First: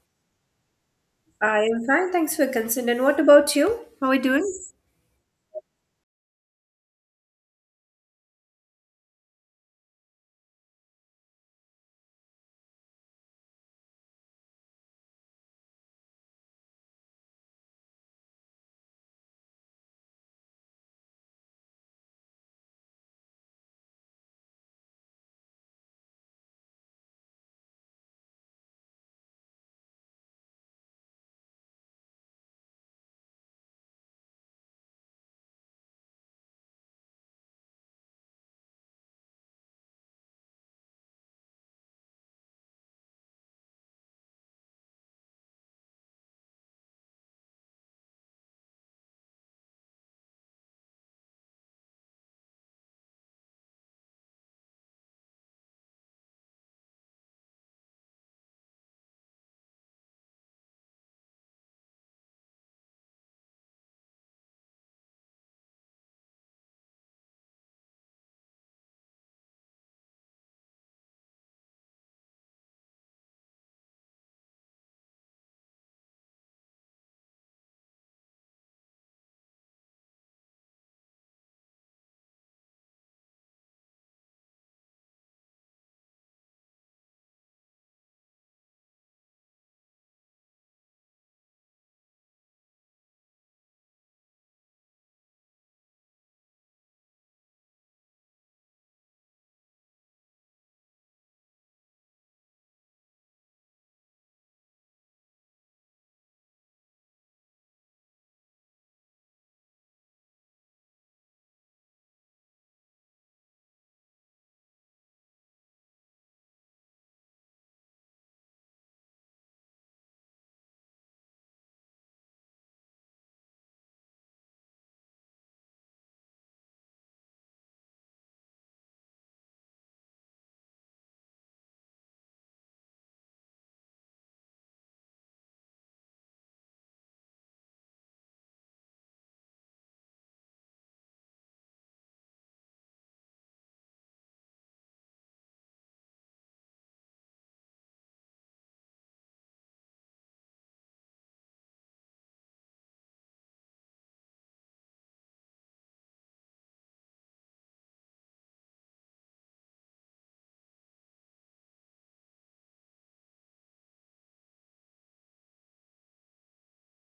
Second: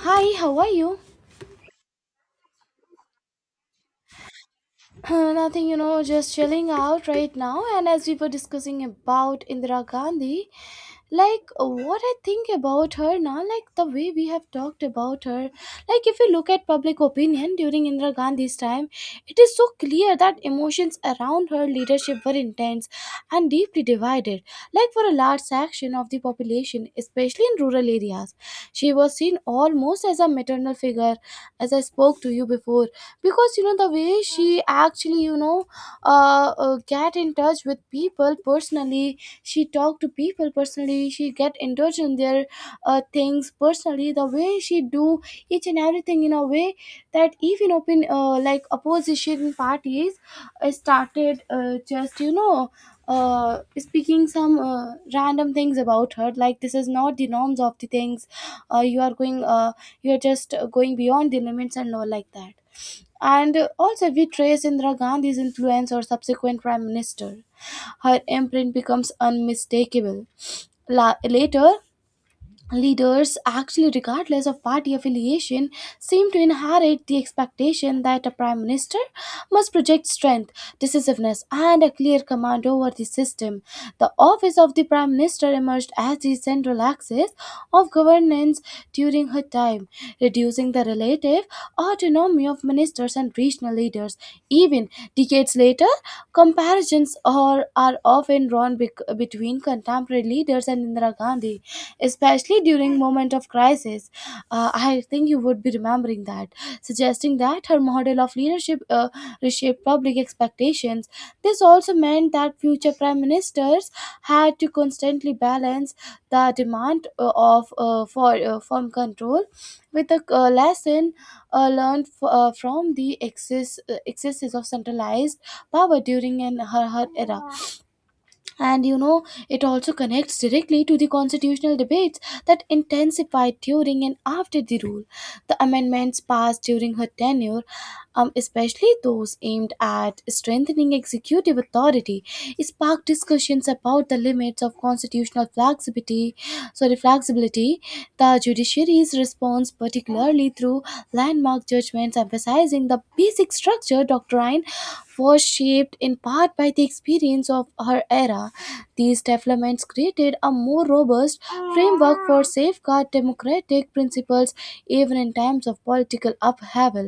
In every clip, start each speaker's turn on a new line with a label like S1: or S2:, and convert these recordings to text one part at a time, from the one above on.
S1: Hi, how are you?
S2: I am fine, thanks for concern. And what about you? How are you doing?
S1: Nothing, just chilling out right now. And as we were discussing about Indira Gandhi, like what I think about her now, like the way we have talked about her, like if you look at public opinion during Indira Gandhi's time, it is so clear that emotions around her leadership were intense and deeply divided. Like for a large section of the population, especially in rural areas, she was seen almost as a maternal figure, as I spoke to you before, because the way she actually, get in touch with people personally, she talk to people personally, she get in touch in their things personally, the way she do each and everything in a way that even open, like opposition parties started just, speaking some random things about her, like this is not the norms of the things. Uh, you are going, you are just going beyond the limits and all like that. And also, we trace Indira Gandhi's influence or subsequent prime minister, her imprint becomes unmistakable. Later, leaders actually, regardless of party affiliation, seem to inherit the expectation that a prime minister must project strength, decisiveness, and a clear command over the system. The office of the prime minister emerged as the central axis of governance during her time, reducing the relative autonomy of ministers and regional leaders even decades later. Comparisons are often drawn between contemporary leaders and Indira Gandhi, especially during moment of crisis. I think you would be remembering that, suggesting that her model of leadership reshaped public expectations. This also meant that future prime ministers had to constantly balance the demand of for firm control, with a lesson learned from the excesses of centralized power during her era. And, it also connects directly to the constitutional debates that intensified during and after the rule. The amendments passed during her tenure, especially those aimed at strengthening executive authority, sparked discussions about the limits of constitutional flexibility. The judiciary's response, particularly through landmark judgments emphasizing the basic structure doctrine, was shaped in part by the experience of her era. These developments created a more robust framework for safeguard democratic principles even in times of political upheaval.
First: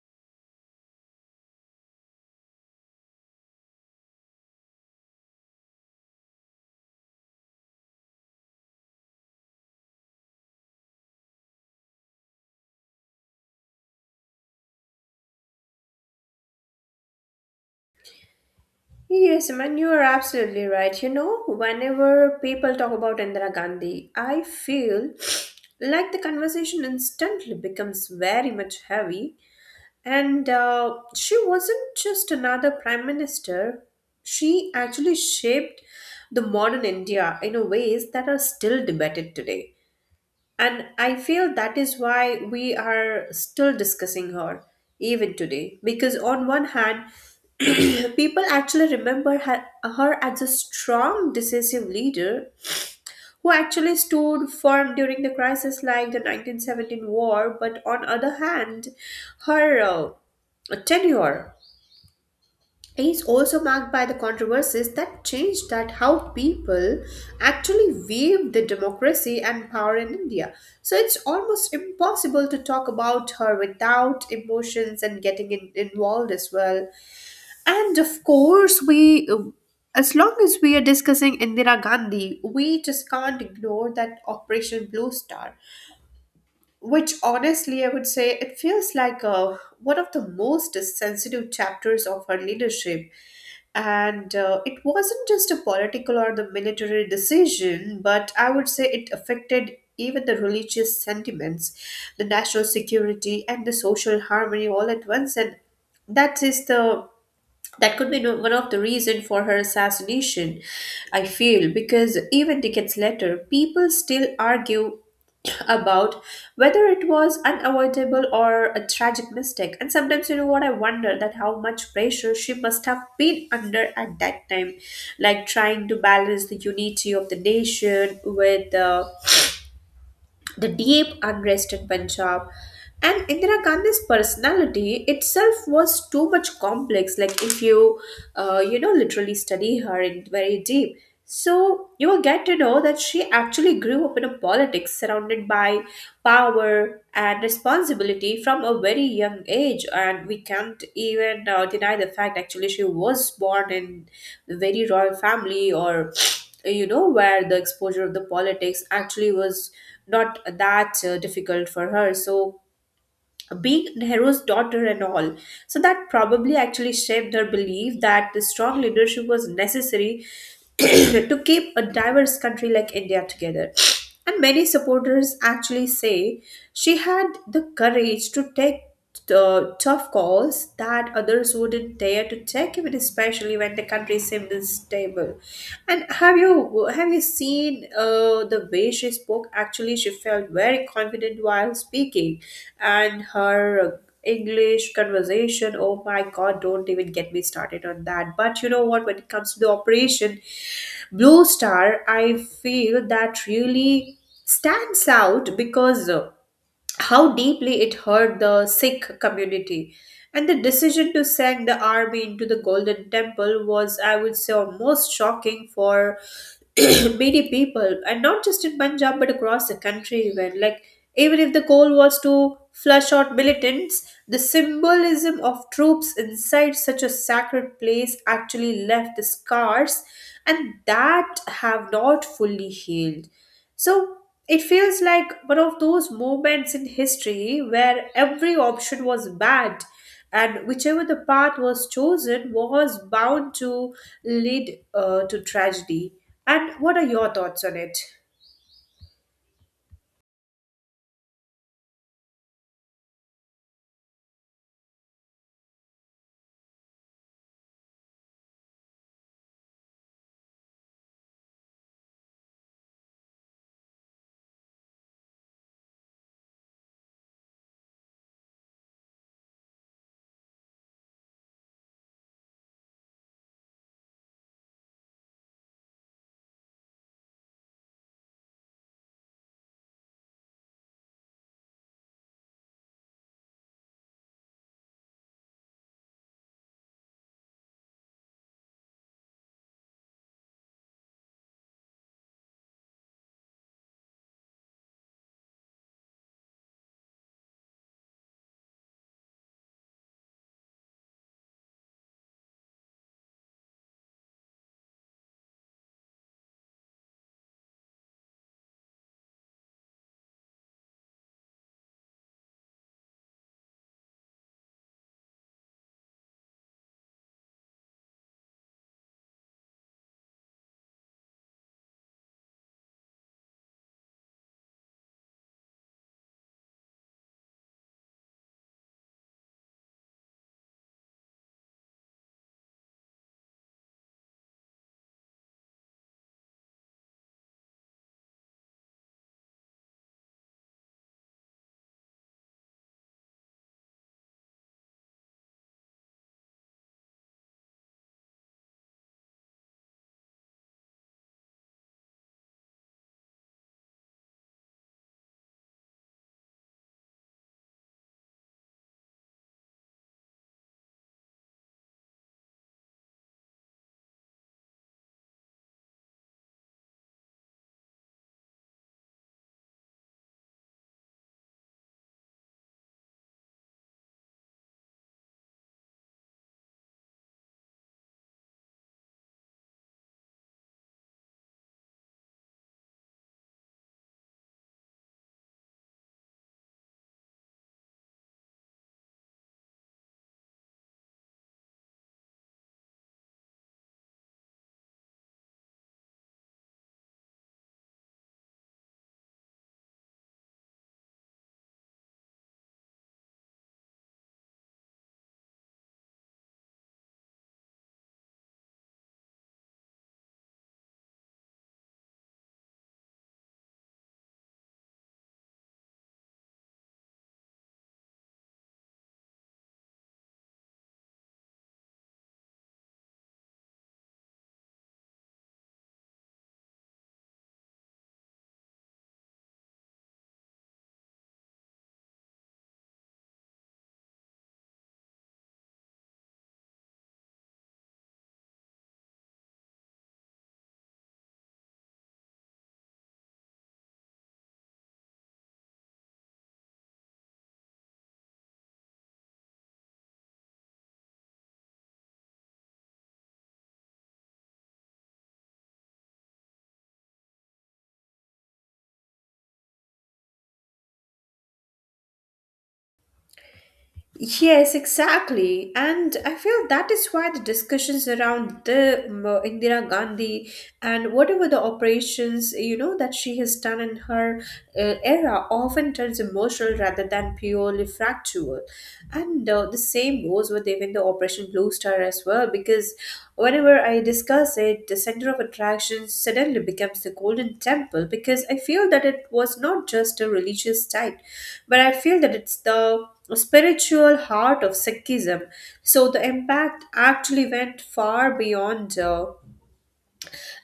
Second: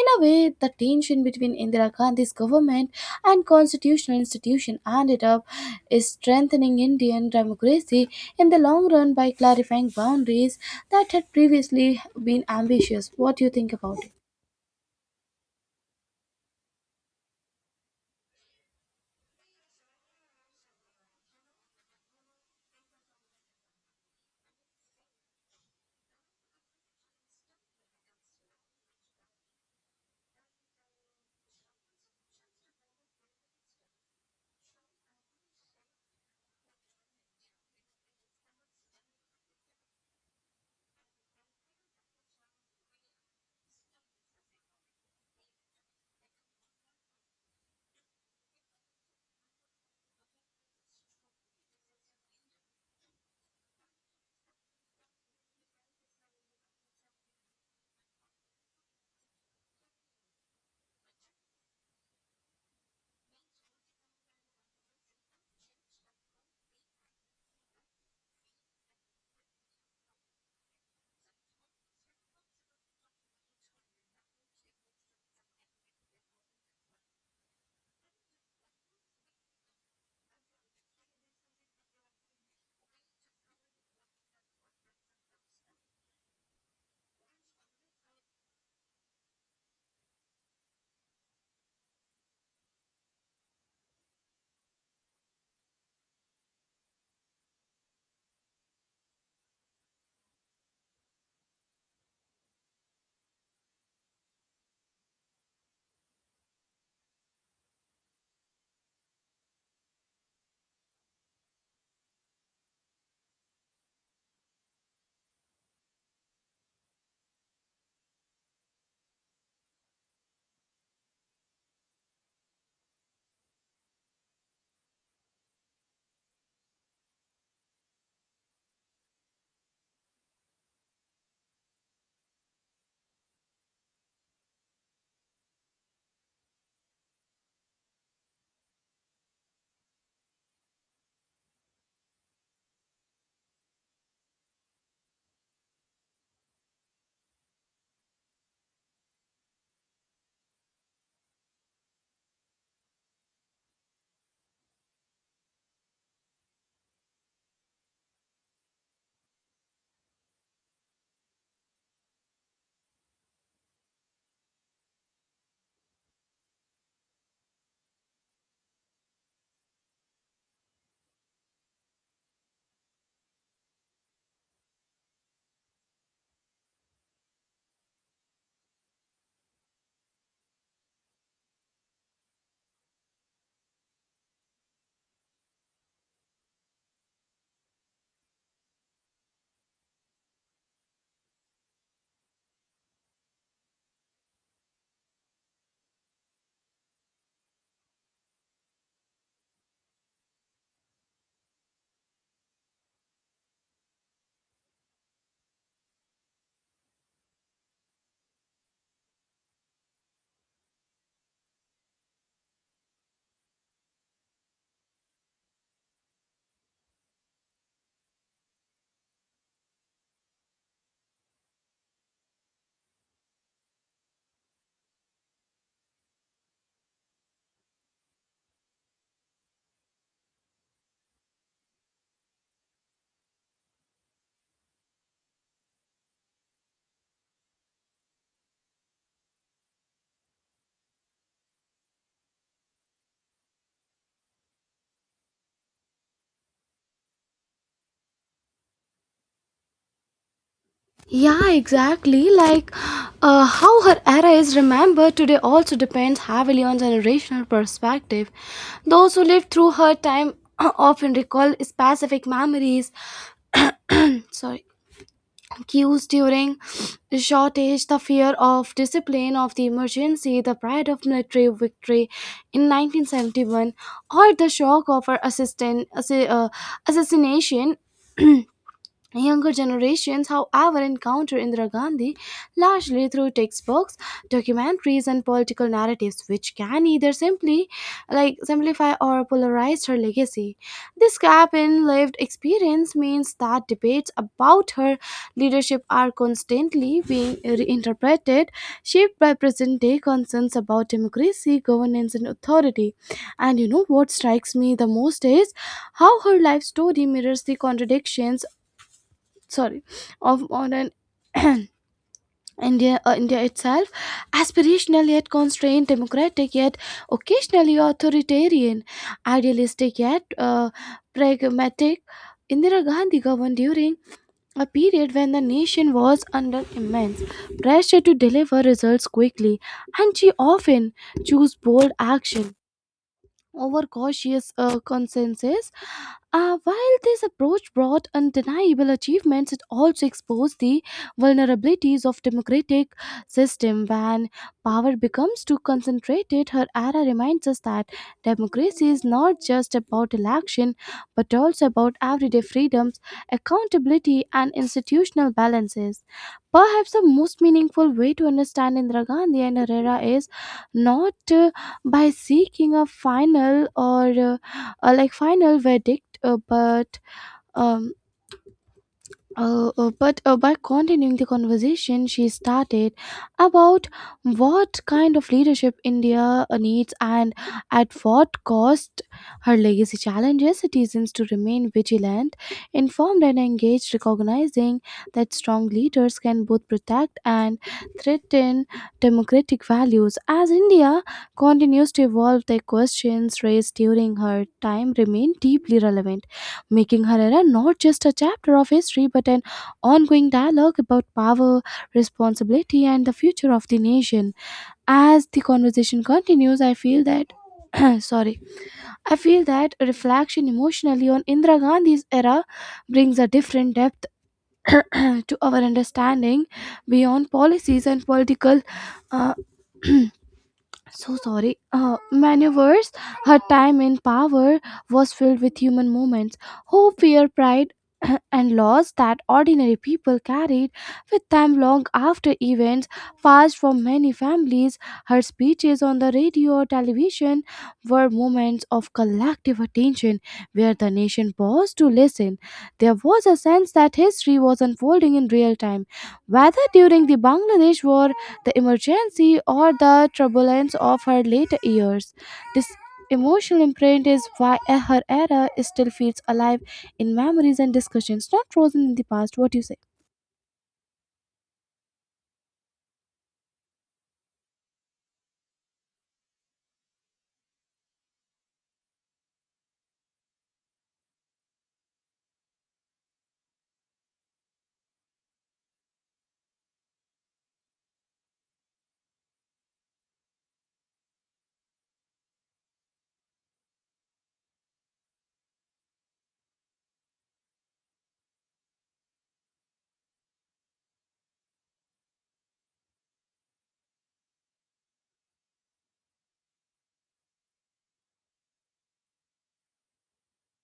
S1: In a way, the tension between Indira Gandhi's government and constitutional institution ended up strengthening Indian democracy in the long run by clarifying boundaries that had previously been ambitious. What do you think about it?
S2: Yes, man, you are absolutely right. You know, whenever people talk about Indira Gandhi, I feel like the conversation instantly becomes very much heavy. And she wasn't just another prime minister, she actually shaped the modern India in a ways that are still debated today. And I feel that is why we are still discussing her even today. Because on one hand, people actually remember her as a strong, decisive leader who actually stood firm during the crisis like the 1917 war. But on other hand, her tenure is also marked by the controversies that changed that how people actually viewed the democracy and power in India, so it's almost impossible to talk about her without emotions and getting involved as well. And of course we as long as we are discussing Indira Gandhi, we just can't ignore that Operation Blue Star, which honestly I would say it feels like one of the most sensitive chapters of her leadership. And it wasn't just a political or the military decision, but I would say it affected even the religious sentiments, the national security, and the social harmony all at once. And that is the that could be one of the reason for her assassination, I feel, because even decades later people still argue about whether it was unavoidable or a tragic mistake. And sometimes, you know what, I wonder that how much pressure she must have been under at that time, like trying to balance the unity of the nation with the deep unrest in Punjab. And Indira Gandhi's personality itself was too much complex. Like if you, You know, literally study her in very deep, so you will get to know that she actually grew up in a politics surrounded by power and responsibility from a very young age. And we can't even deny the fact actually she was born in a very royal family, or you know, where the exposure of the politics actually was not that difficult for her. So, being Nehru's daughter and all, so that probably actually shaped her belief that the strong leadership was necessary to keep a diverse country like India together. And many supporters actually say she had the courage to take tough calls that others wouldn't dare to take, even especially when the country seems stable. And have you seen the way she spoke? Actually, she felt very confident while speaking, and her English conversation. Oh my God! Don't even get me started on that. But you know what? When it comes to the Operation Blue Star, I feel that really stands out because. How deeply it hurt the Sikh community. And the decision to send the army into the Golden Temple was, I would say, almost shocking for many people, and not just in Punjab but across the country, even like even if the goal was to flush out militants, the symbolism of troops inside such a sacred place actually left the scars, and that have not fully healed. So it feels like one of those moments in history where every option was bad, and whichever the path was chosen was bound to lead to tragedy. And what are your thoughts on it?
S1: Yeah, exactly. Like, how her era is remembered today also depends heavily on generational perspective. Those who lived through her time often recall specific sorry, cues during shortage, the fear of discipline, of the emergency, the pride of military victory in 1971, or the shock of her assassination. Younger generations, however, encounter Indira Gandhi largely through textbooks, documentaries, and political narratives, which can either simplify or polarize her legacy. This gap in lived experience means that debates about her leadership are constantly being reinterpreted, shaped by present day concerns about democracy, governance, and authority. And you know what strikes me the most is how her life story mirrors the contradictions sorry of modern India itself, aspirational yet constrained, democratic yet occasionally authoritarian, idealistic yet pragmatic. Indira Gandhi governed during a period when the nation was under immense pressure to deliver results quickly, and she often chose bold action overcautious consensus. While this approach brought undeniable achievements, it also exposed the vulnerabilities of democratic system. When power becomes too concentrated, her era reminds us that democracy is not just about election, but also about everyday freedoms, accountability, and institutional balances. Perhaps the most meaningful way to understand Indira Gandhi and Herrera is not, by seeking a final or like final verdict, um, but by continuing the conversation she started about what kind of leadership India needs and at what cost. Her legacy challenges citizens to remain vigilant, informed, and engaged, recognizing that strong leaders can both protect and threaten democratic values. As India continues to evolve, the questions raised during her time remain deeply relevant, making her era not just a chapter of history but an ongoing dialogue about power, responsibility, and the future of the nation. As the conversation continues, I feel that. Sorry, I feel that a reflection emotionally on Indira Gandhi's era brings a different depth to our understanding beyond policies and political uh, maneuvers. Her time in power was filled with human moments, hope, fear, pride, and loss that ordinary people carried with them long after events passed from many families. Her speeches on the radio or television were moments of collective attention where the nation paused to listen. There was a sense that history was unfolding in real time, whether during the Bangladesh War, the emergency, or the turbulence of her later years. This emotional imprint is why her era still feels alive in memories and discussions, not frozen in the past. What do you say?
S2: Yes, exactly. And I feel that is why the discussions around the Indira Gandhi and whatever the operations, you know, that she has done in her era often turns emotional rather than purely factual. And the same goes with even the Operation Blue Star as well, because whenever I discuss it, the center of attraction suddenly becomes the Golden Temple, because I feel that it was not just a religious site, but I feel that it's the spiritual heart of Sikhism. So the impact actually went far beyond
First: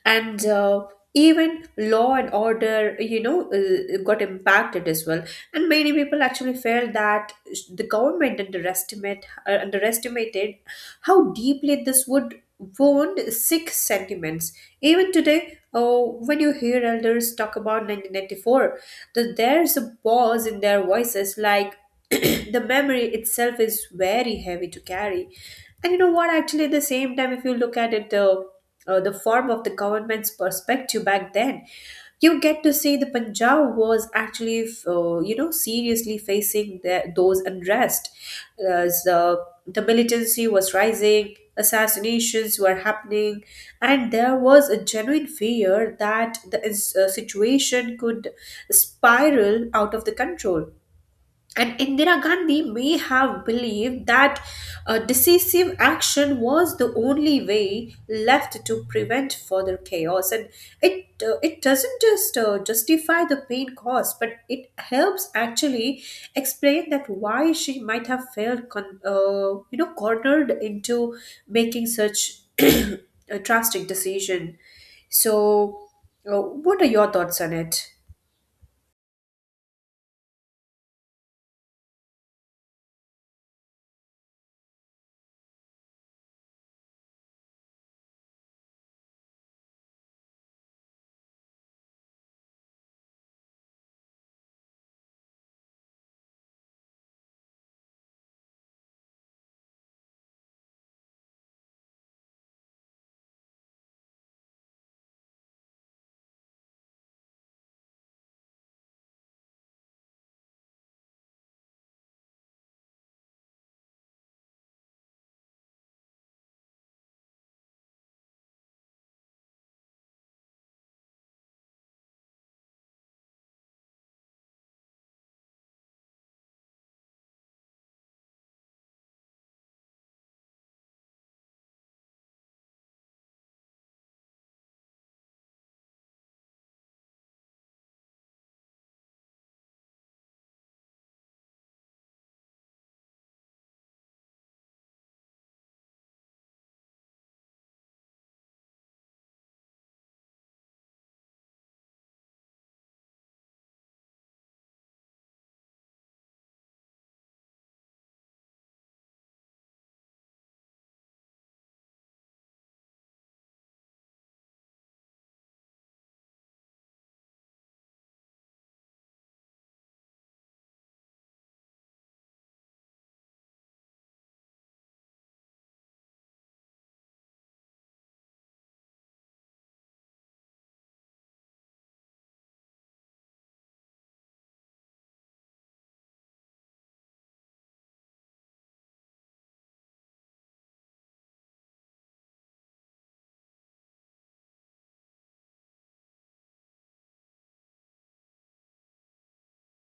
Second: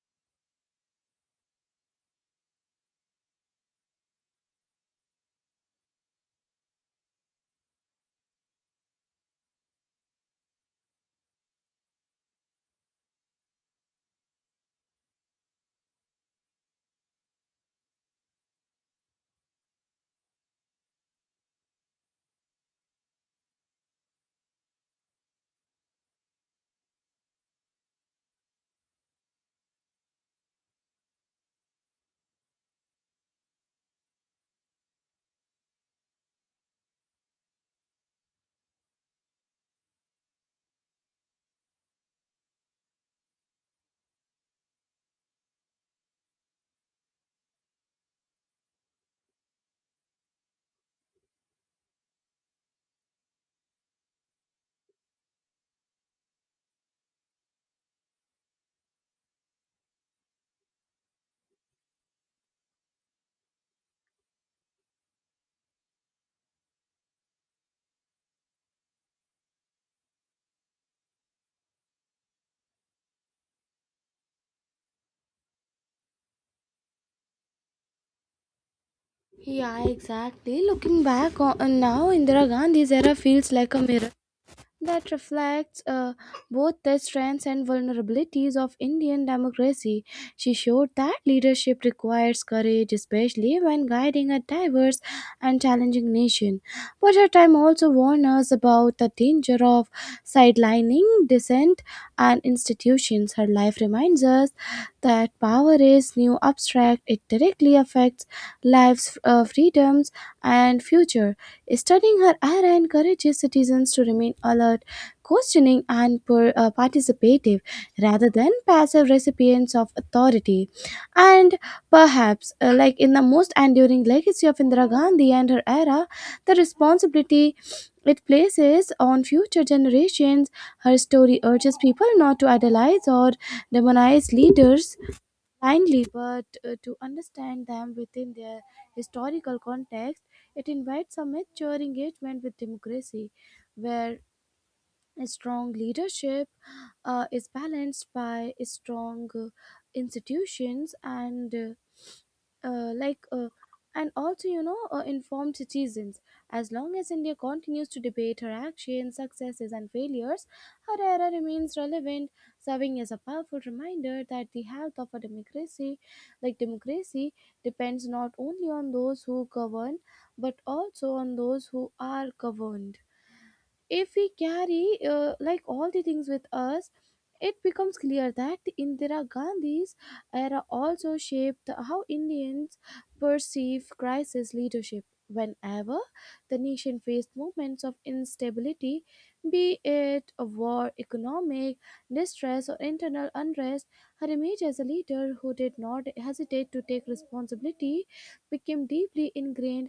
S2: and even law and order, you know, got impacted as well. And many people actually felt that the government underestimated how deeply this would wound Sikh sentiments. Even today, oh, when you hear elders talk about 1994, that there's a pause in their voices, like the memory itself is very heavy to carry. And you know what? Actually, at the same time, if you look at it, the form of the government's perspective back then, you get to see the Punjab was actually, you know, seriously facing those unrest. As The militancy was rising, assassinations were happening, and there was a genuine fear that the situation could spiral out of the control. And Indira Gandhi may have believed that decisive action was the only way left to prevent further chaos. And it doesn't just justify the pain caused, but it helps actually explain that why she might have felt you know, cornered into making such a drastic decision. So, what are your thoughts on it?
S1: Yeah, exactly. Looking back on now, Indira Gandhi's era feels like a mirror that reflects, both the strengths and vulnerabilities of Indian democracy. She showed that leadership requires courage, especially when guiding a diverse and challenging nation. But her time also warned us about the danger of sidelining dissent and institutions. Her life reminds us that power is new abstract, it directly affects lives, freedoms, and future. Studying her era encourages citizens to remain alert, questioning, and participative rather than passive recipients of authority. And perhaps, like in the most enduring legacy of Indira Gandhi and her era, the responsibility it places on future generations, her story urges people not to idolize or demonize leaders blindly, but to understand them within their historical context. It invites a mature engagement with democracy, where a strong leadership is balanced by strong institutions uh, like uh, and also, informed citizens. As long as India continues to debate her actions, successes, and failures, her era remains relevant, serving as a powerful reminder that the health of a democracy, like democracy, depends not only on those who govern but also on those who are governed. If we carry, like, all the things with us, it becomes clear that Indira Gandhi's era also shaped how Indians perceive crisis leadership. Whenever the nation faced moments of instability, be it a war, economic distress, or internal unrest, her image as a leader who did not hesitate to take responsibility became deeply ingrained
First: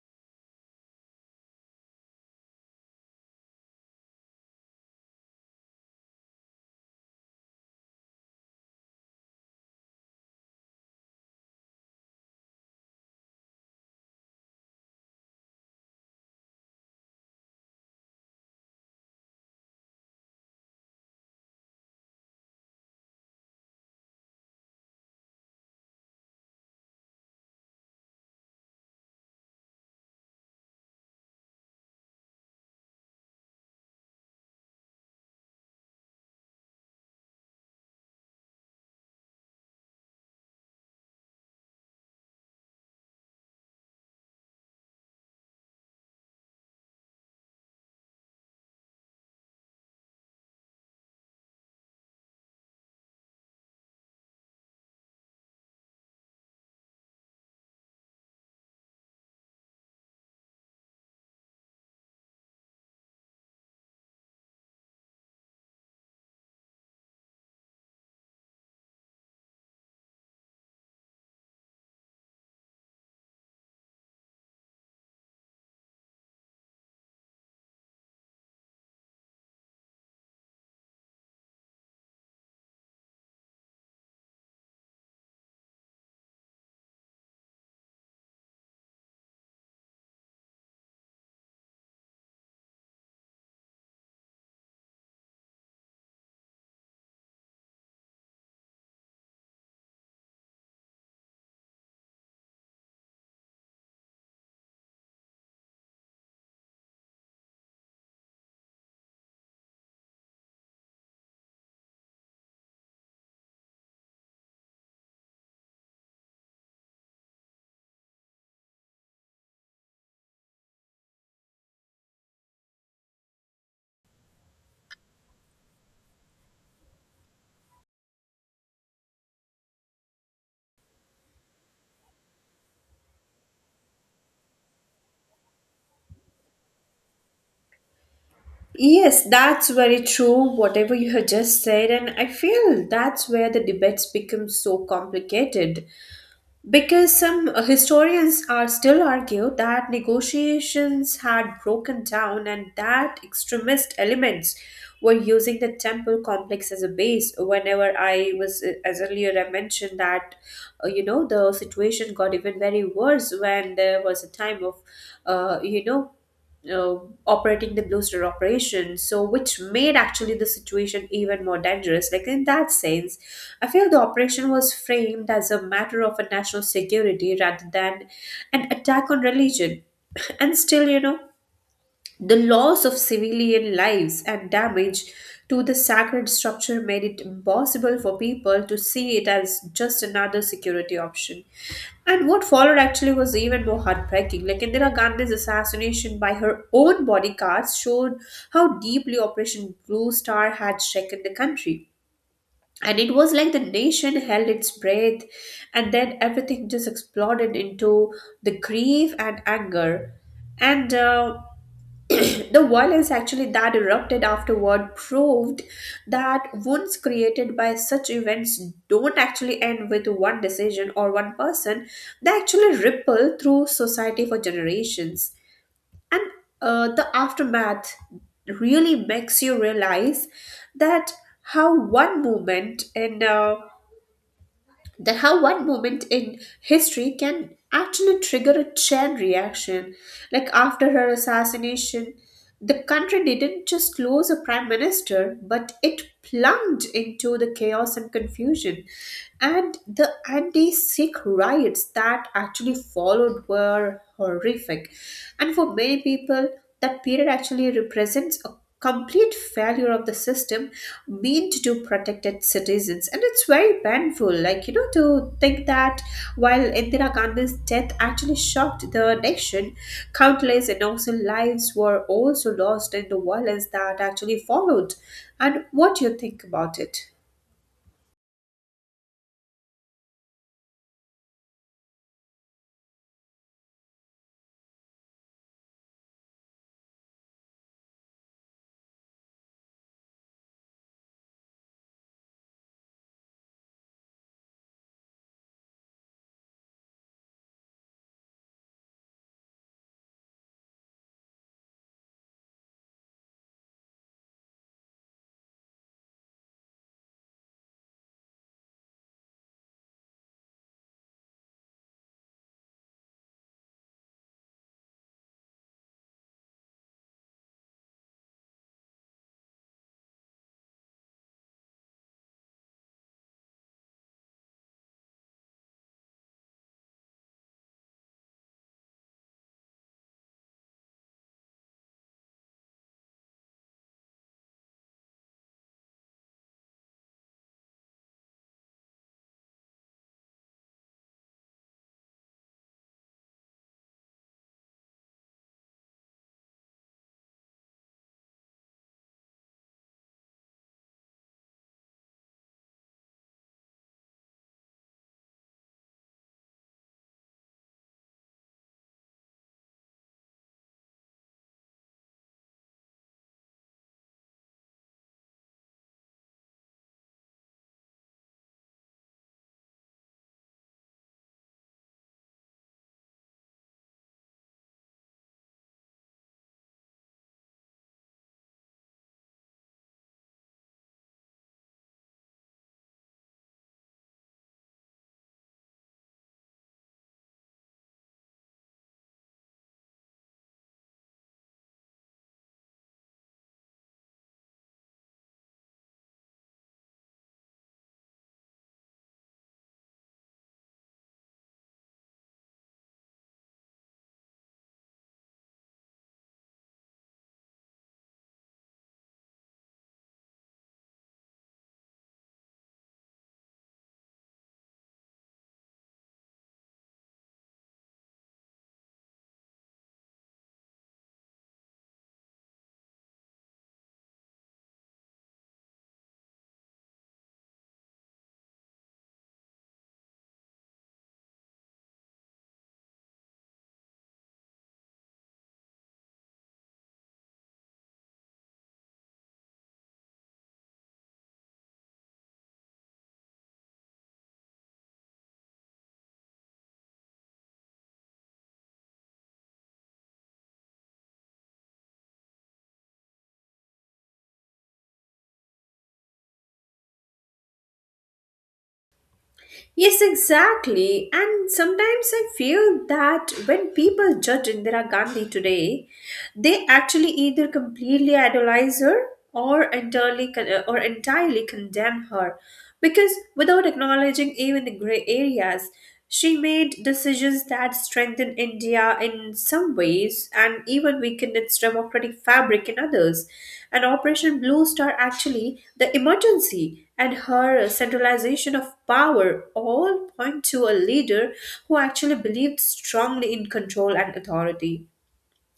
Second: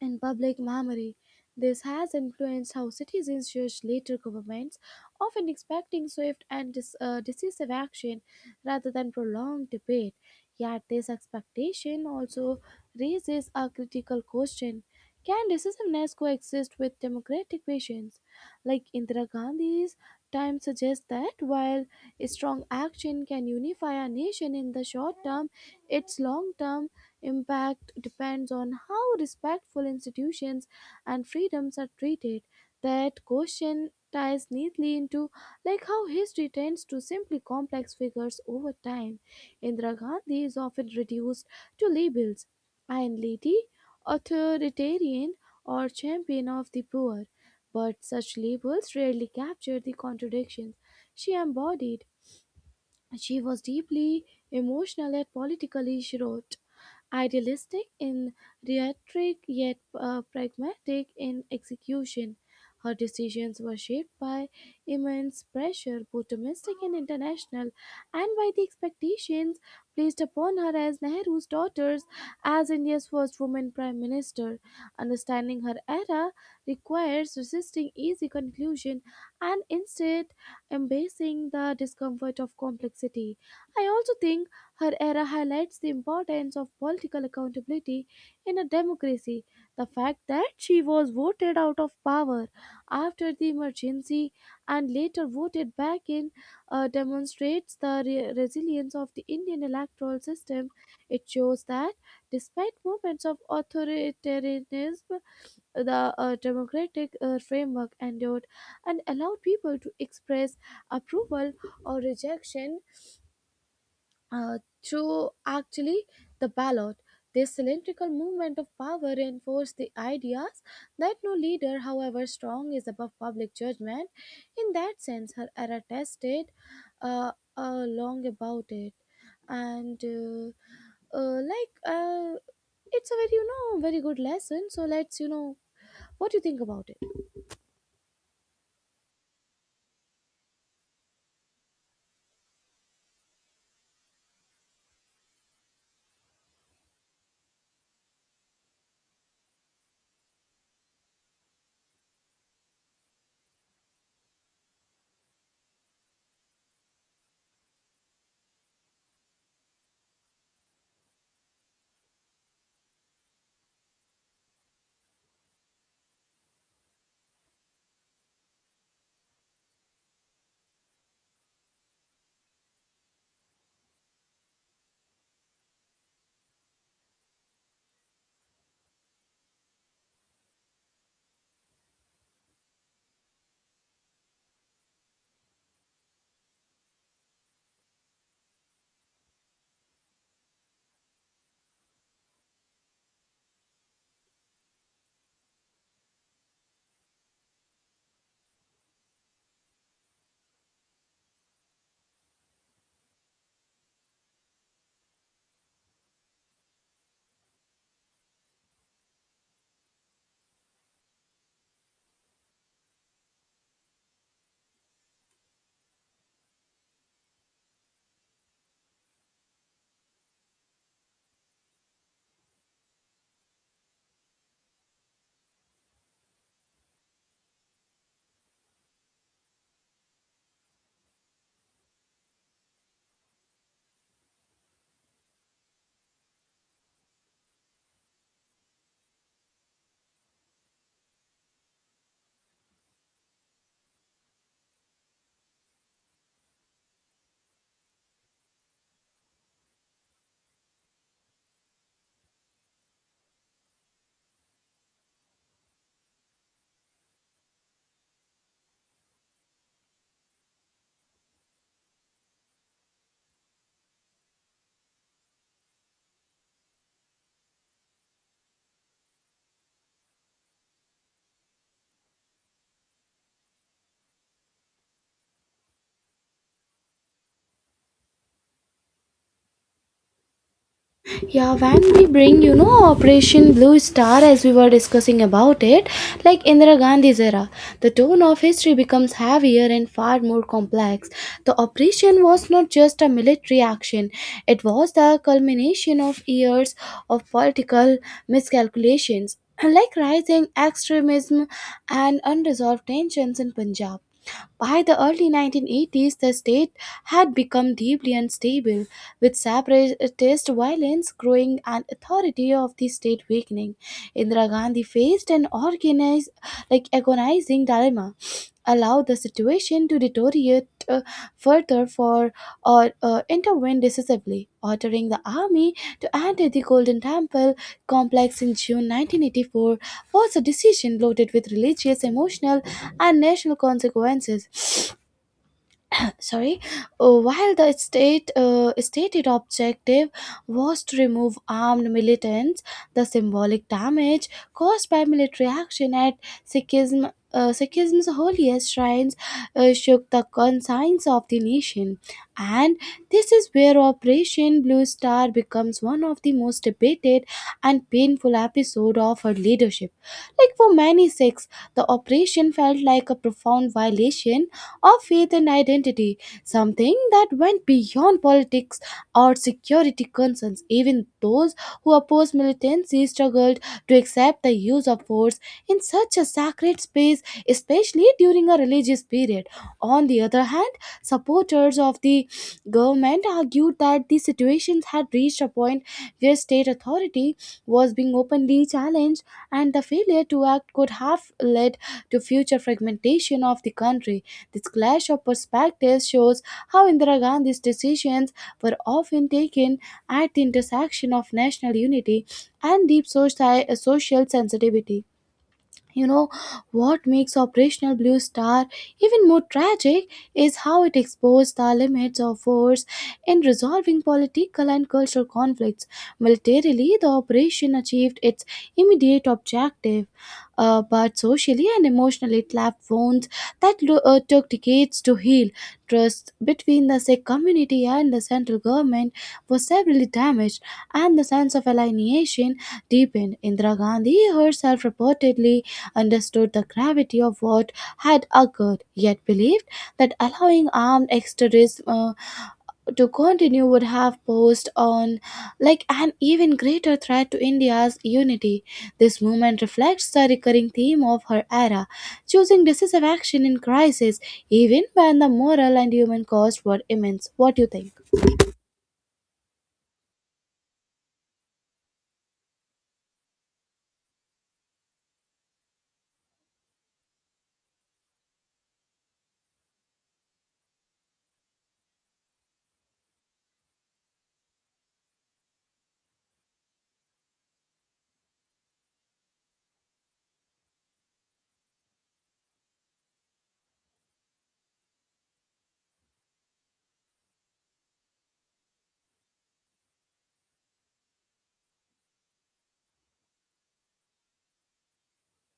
S1: in public memory. This has influenced how citizens judge later governments, often expecting swift and decisive action rather than prolonged debate. Yet, this expectation also raises a critical question. Can decisiveness coexist with democratic visions? Like, Indira Gandhi's time suggests that while strong action can unify a nation in the short term, its long term impact depends on how respectful institutions and freedoms are treated. That question ties neatly into like how history tends to simply complex figures over time. Indira Gandhi is often reduced to labels: iron lady, authoritarian, or champion of the poor. But such labels rarely capture the contradictions she embodied. She was deeply emotional at political issue, idealistic in rhetoric yet pragmatic in execution. Her decisions were shaped by immense pressure, both domestic and international, and by the expectations placed upon her as Nehru's daughter, as India's first woman prime minister. Understanding her era requires resisting easy conclusion and instead embracing the discomfort of complexity. I also think her era highlights the importance of political accountability in a democracy. The fact that she was voted out of power after the emergency and later voted back in demonstrates the resilience of the Indian electoral system. It shows that despite moments of authoritarianism, the democratic framework endured and allowed people to express approval or rejection uh, through actually the ballot. This cylindrical movement of power reinforced the ideas that no leader, however strong, is above public judgment. In that sense, her era tested, uh, long about it, and like, it's a very, very good lesson. So, let's you know what do you think about it.
S2: Yes, that's very true, whatever you have just said. And I feel that's where the debates become so complicated because some historians are still argue that negotiations had broken down and that extremist elements were using the temple complex as a base. Whenever I was, as earlier I mentioned, that you know the situation got even very worse when there was a time of, uh, you know uh, operating the Blue Star operation, so which made actually the situation even more dangerous. Like in that sense, I feel the operation was framed as a matter of a national security rather than an attack on religion. And still, you know, the loss of civilian lives and damage to the sacred structure made it impossible for people to see it as just another security option. And what followed actually was even more heartbreaking. Like Indira Gandhi's assassination by her own bodyguards showed how deeply Operation Blue Star had shaken the country. And it was like the nation held its breath, and then everything just exploded into the grief and anger. And the violence actually that erupted afterward proved that wounds created by such events don't actually end with one decision or one person, they actually ripple through society for generations. And the aftermath really makes you realize that how one movement in uh, that how one moment in history can actually trigger a chain reaction. Like after her assassination, the country didn't just lose a prime minister, but it plunged into the chaos and confusion. And the anti Sikh riots that actually followed were horrific. And for many people, that period actually represents a complete failure of the system meant to protected citizens. And it's very painful, like you know, to think that while Indira Gandhi's death actually shocked the nation, countless innocent lives were also lost in the violence that actually followed. And what do you think about it?
S1: Yeah, when we bring, you know, Operation Blue Star, as we were discussing about it, like Indira Gandhi's era, the tone of history becomes heavier and far more complex. The operation was not just a military action, it was the culmination of years of political miscalculations, like rising extremism and unresolved tensions in Punjab. By the early 1980s, the state had become deeply unstable, with separatist violence growing and authority of the state weakening. Indira Gandhi faced an organized, like agonizing dilemma: allow the situation to deteriorate uh, further, for or intervene decisively, ordering the army to enter the Golden Temple complex in June 1984 was a decision loaded with religious, emotional, and national consequences. Sorry. While the state stated objective was to remove armed militants, the symbolic damage caused by military action at Sikhism's holiest shrines shook the conscience of the nation, and this is where Operation Blue Star becomes one of the most debated and painful episode of her leadership. Like for many Sikhs, the operation felt like a profound violation of faith and identity, something that went beyond politics or security concerns. Even those who opposed militancy struggled to accept the use of force in such a sacred space, especially during a religious period. On the other hand, supporters of the government argued that the situations had reached a point where state authority was being openly challenged and the failure to act could have led to future fragmentation of the country. This clash of perspectives shows how Indira Gandhi's decisions were often taken at the intersection of national unity and deep social sensitivity. You know, what makes Operation Blue Star even more tragic is how it exposed the limits of force in resolving political and cultural conflicts. Militarily, the operation achieved its immediate objective, but socially and emotionally, it left wounds that took decades to heal. Trust between the Sikh community and the central government was severely damaged, and the sense of alienation deepened. Indira Gandhi herself reportedly understood the gravity of what had occurred, yet believed that allowing armed exterrorists to continue would have posed on like an even greater threat to India's unity. This movement reflects the recurring theme of her era, choosing decisive action in crisis, even when the moral and human cost were immense. What do you think?
S2: Yes, exactly. And sometimes I feel that when people judge Indira Gandhi today, they actually either completely idolize her or or entirely condemn her because without acknowledging even the gray areas, she made decisions that strengthened India in some ways and even weakened its democratic fabric in others. And Operation Blue Star, actually, the emergency and her centralization of power all point to a leader who actually believed strongly in control and authority.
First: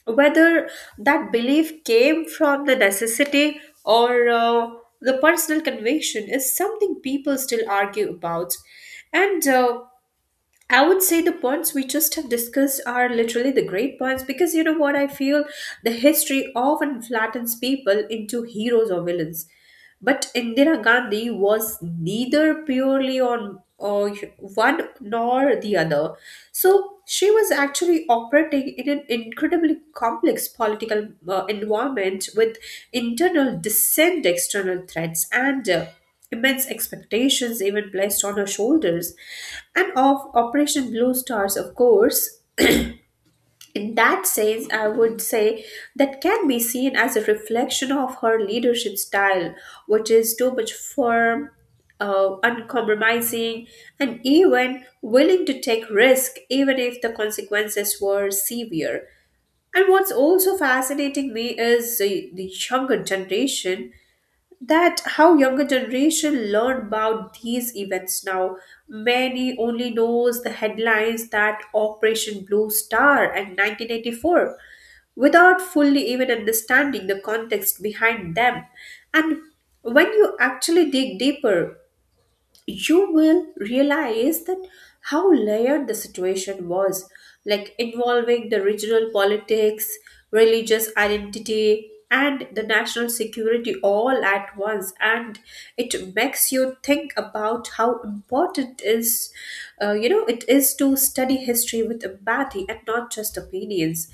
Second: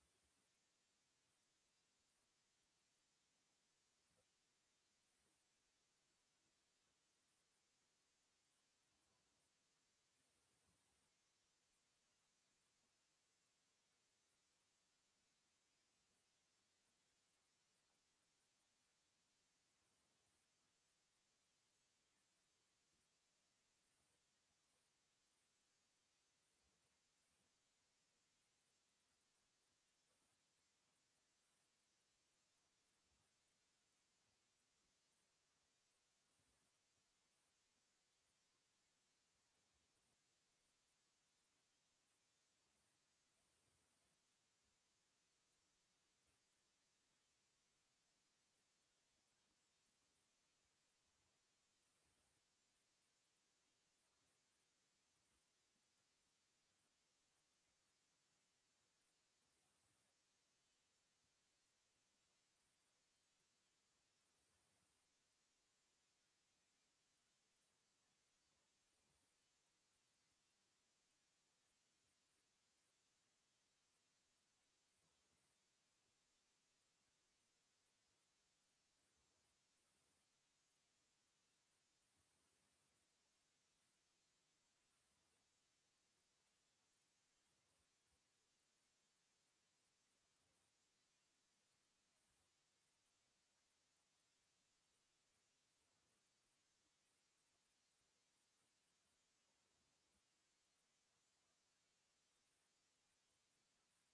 S2: Whether that belief came from the necessity or the personal conviction is something people still argue about. And I would say the points we just have discussed are literally the great points, because you know what I feel, the history often flattens people into heroes or villains. But Indira Gandhi was neither purely on or one nor the other. So she was actually operating in an incredibly complex political environment with internal dissent, external threats, and immense expectations even placed on her shoulders, and of Operation Blue Stars, of course. In that sense, I would say that can be seen as a reflection of her leadership style, which is too much firm, uncompromising, and even willing to take risk, even if the consequences were severe. And what's also fascinating me is the younger generation, that how younger generation learn about these events now, many only knows the headlines that Operation Blue Star and 1984, without fully even understanding the context behind them. And when you actually dig deeper, you will realize that how layered the situation was, like involving the regional politics, religious identity, and the national security all at once. And it makes you think about how important is, you know, it is to study history with empathy and not just opinions.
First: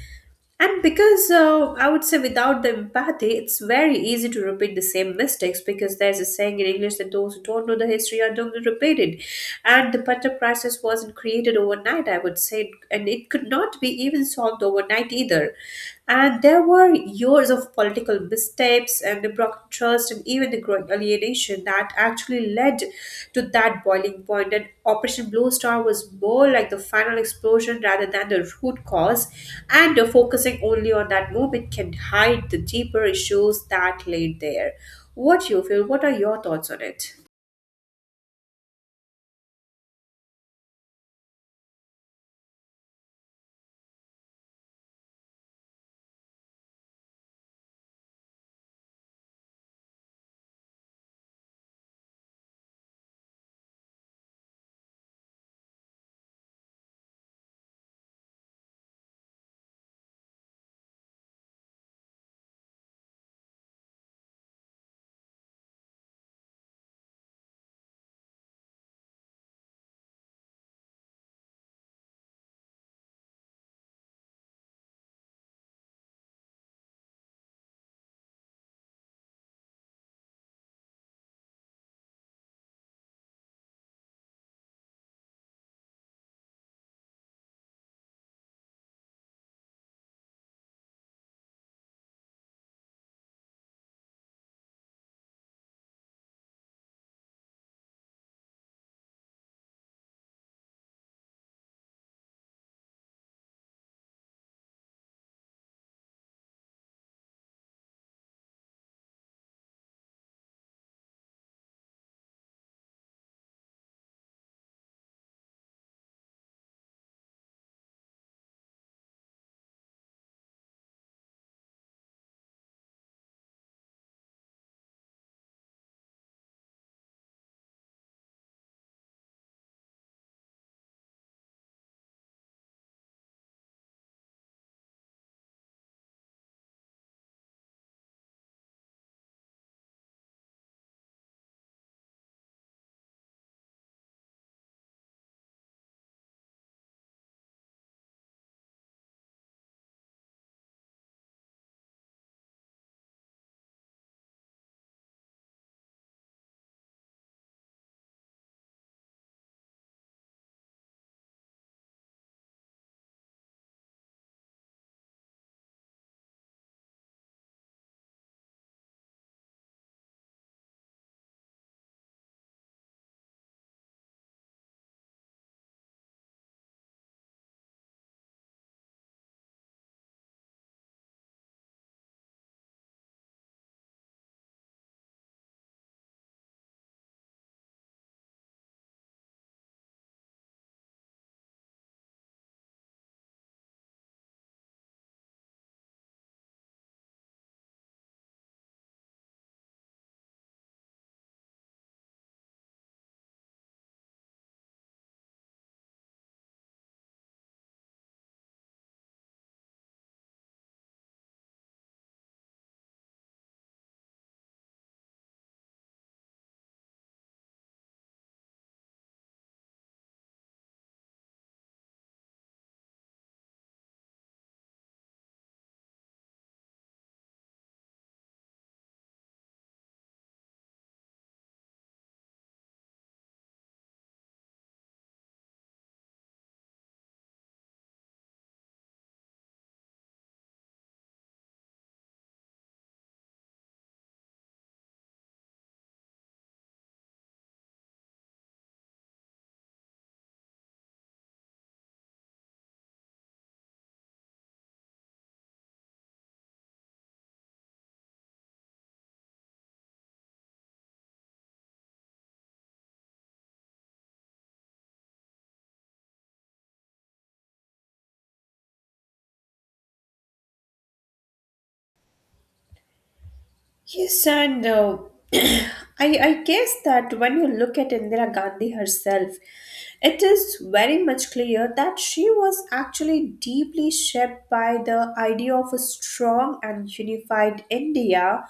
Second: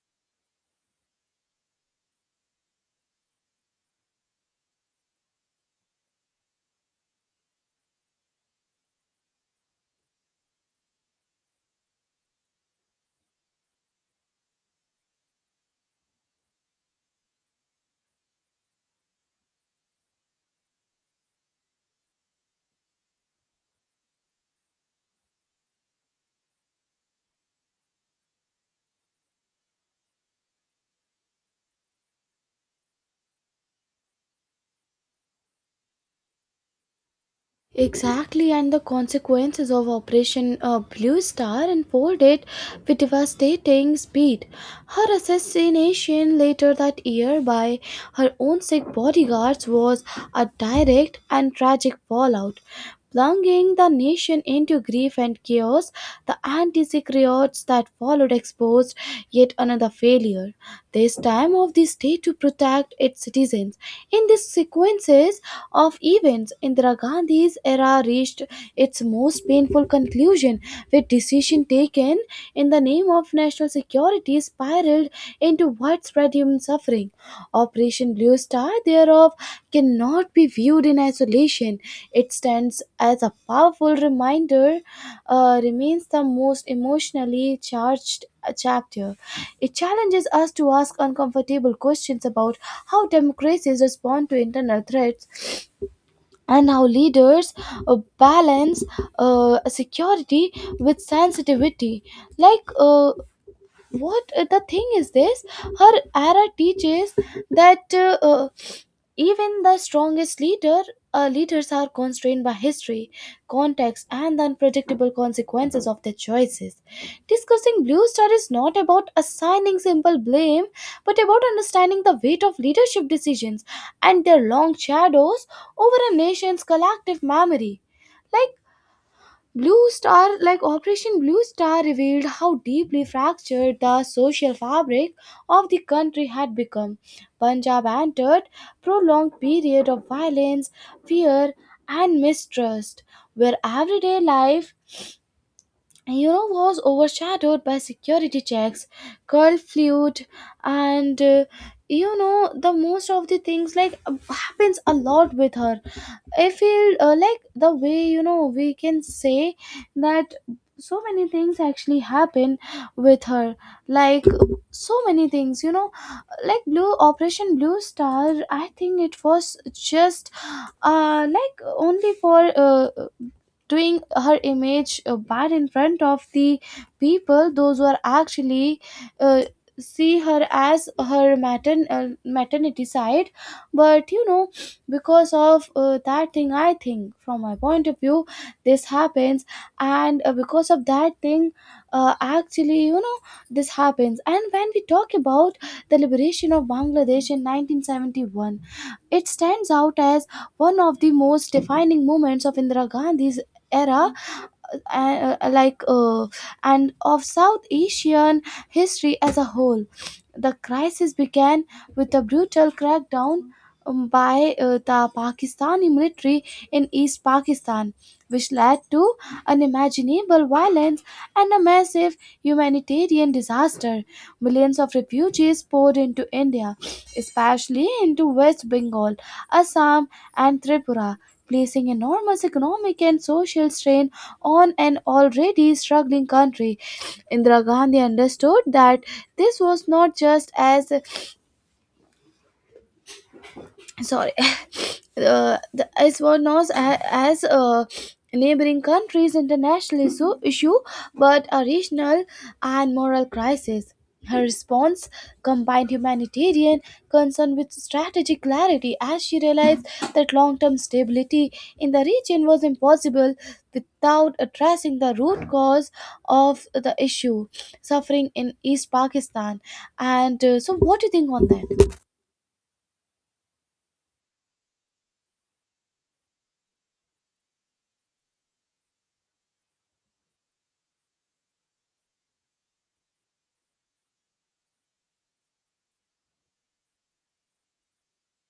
S2: And because I would say without the empathy, it's very easy to repeat the same mistakes, because there's a saying in English that those who don't know the history are doomed to repeat it. And the butter crisis wasn't created overnight, I would say, and it could not be even solved overnight either. And there were years of political mistakes steps and the broken trust and even the growing alienation that actually led to that boiling point. And Operation Blue Star was more like the final explosion rather than the root cause, and focusing only on that moment can hide the deeper issues that laid there. What do you feel? What are your thoughts on it?
S1: Exactly, and the consequences of Operation Blue Star unfolded with devastating speed. Her assassination later that year by her own sick bodyguards was a direct and tragic fallout, plunging the nation into grief and chaos. The anti secrets that followed exposed yet another failure this time of the state to protect its citizens. In these sequences of events, Indira Gandhi's era reached its most painful conclusion, with decisions taken in the name of national security spiraled into widespread human suffering. Operation Blue Star, thereof, cannot be viewed in isolation. It stands as a powerful reminder, remains the most emotionally charged chapter. It challenges us to ask uncomfortable questions about how democracies respond to internal threats and how leaders balance security with sensitivity. Like, what The thing is this. Her era teaches that. Even the strongest leaders are constrained by history, context, and the unpredictable consequences of their choices. Discussing Blue Star is not about assigning simple blame, but about understanding the weight of leadership decisions and their long shadows over a nation's collective memory. Like like Operation Blue Star, revealed how deeply fractured the social fabric of the country had become. Punjab entered prolonged period of violence, fear, and mistrust, where everyday life, you know, was overshadowed by security checks, curfew, and you know, the most of the things like happens a lot with her, I feel, like the way, you know, we can say that so many things actually happen with her, like so many things, you know, like blue operation blue star, I think it was just like only for doing her image bad in front of the people, those who are actually uh, see her as her maternity side. But you know, because of that thing, I think, from my point of view, this happens. And because of that thing, actually, you know, this happens. And when we talk about the liberation of Bangladesh in 1971, it stands out as one of the most defining moments of Indira Gandhi's era, uh, like uh, and of South Asian history as a whole. The crisis began with a brutal crackdown by the Pakistani military in East Pakistan, which led to unimaginable violence and a massive humanitarian disaster. Millions of refugees poured into India, especially into West Bengal, Assam, and Tripura. Placing enormous economic and social strain on an already struggling country. Indira Gandhi understood that this was not just as, sorry, as well known as neighboring countries international issue, but a regional and moral crisis. Her response combined humanitarian concern with strategic clarity, as she realized that long-term stability in the region was impossible without addressing the root cause of the issue: suffering in East Pakistan. And so what do you think on that?
S2: Yes, and I, I guess that when you look at Indira Gandhi herself, it is very much clear that she was actually deeply shaped by the idea of a strong and unified India,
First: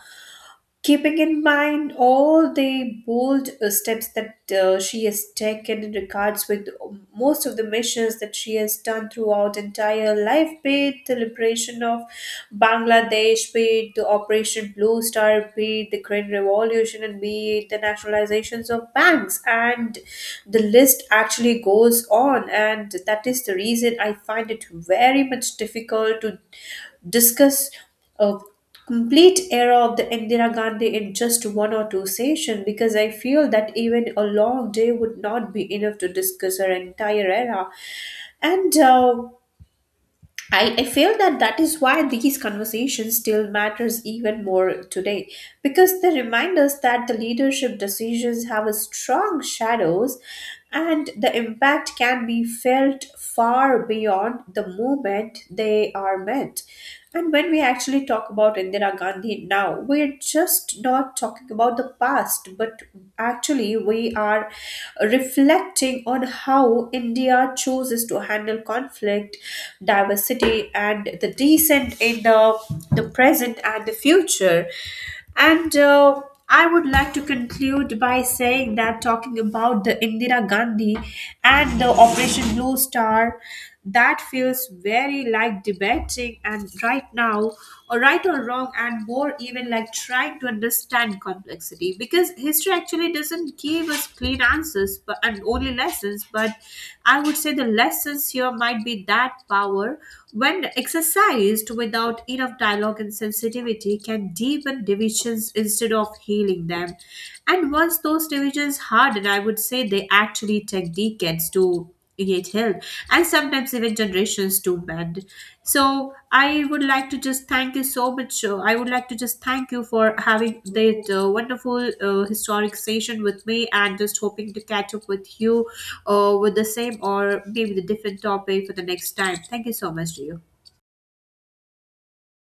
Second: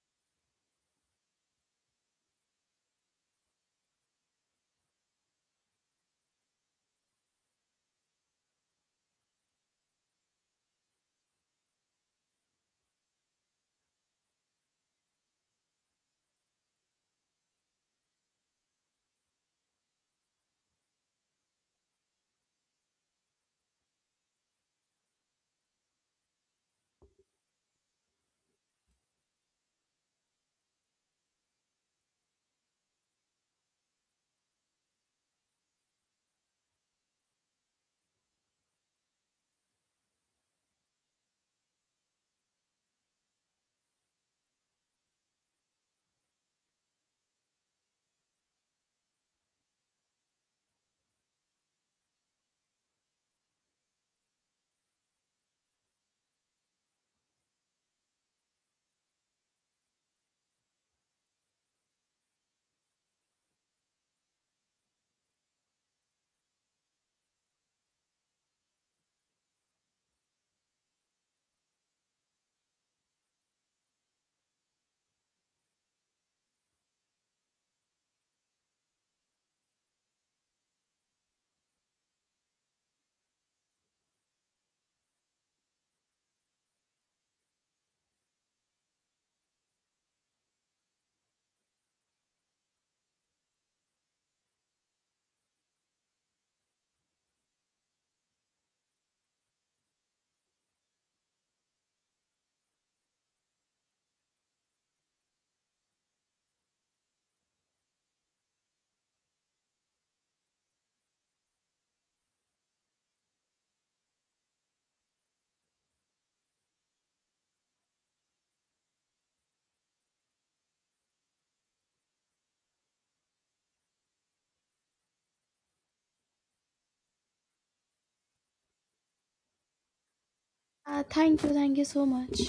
S2: keeping in mind all the bold steps that she has taken in regards with most of the missions that she has done throughout entire life, be it the liberation of Bangladesh, be it the Operation Blue Star, be it the Green Revolution, and be it the nationalizations of banks, and the list actually goes on. And that is the reason I find it very much difficult to discuss uh, complete era of the Indira Gandhi in just 1 or 2 sessions, because I feel that even a long day would not be enough to discuss her entire era. And I feel that that is why these conversations still matters even more today, because they remind us that the leadership decisions have a strong shadows and the impact can be felt far beyond the moment they are meant. And when we actually talk about Indira Gandhi now, we're just not talking about the past, but actually we are reflecting on how India chooses to handle conflict, diversity, and the decent in the present and the future. And I would like to conclude by saying that talking about the Indira Gandhi and the Operation Blue Star, that feels very like debating and right now, or right or wrong, and more even like trying to understand complexity, because history actually doesn't give us clean answers but and only lessons. But I would say the lessons here might be that power, when exercised without enough dialogue and sensitivity, can deepen divisions instead of healing them. And once those divisions harden, I would say they actually take decades to get healed, and sometimes even generations to mend. So I would like to just thank you so much. I would like to just thank you for having that wonderful historic session with me, and just hoping to catch up with you with the same or maybe the different topic for the next time. Thank you so much to you.
S1: Thank you, thank you so much.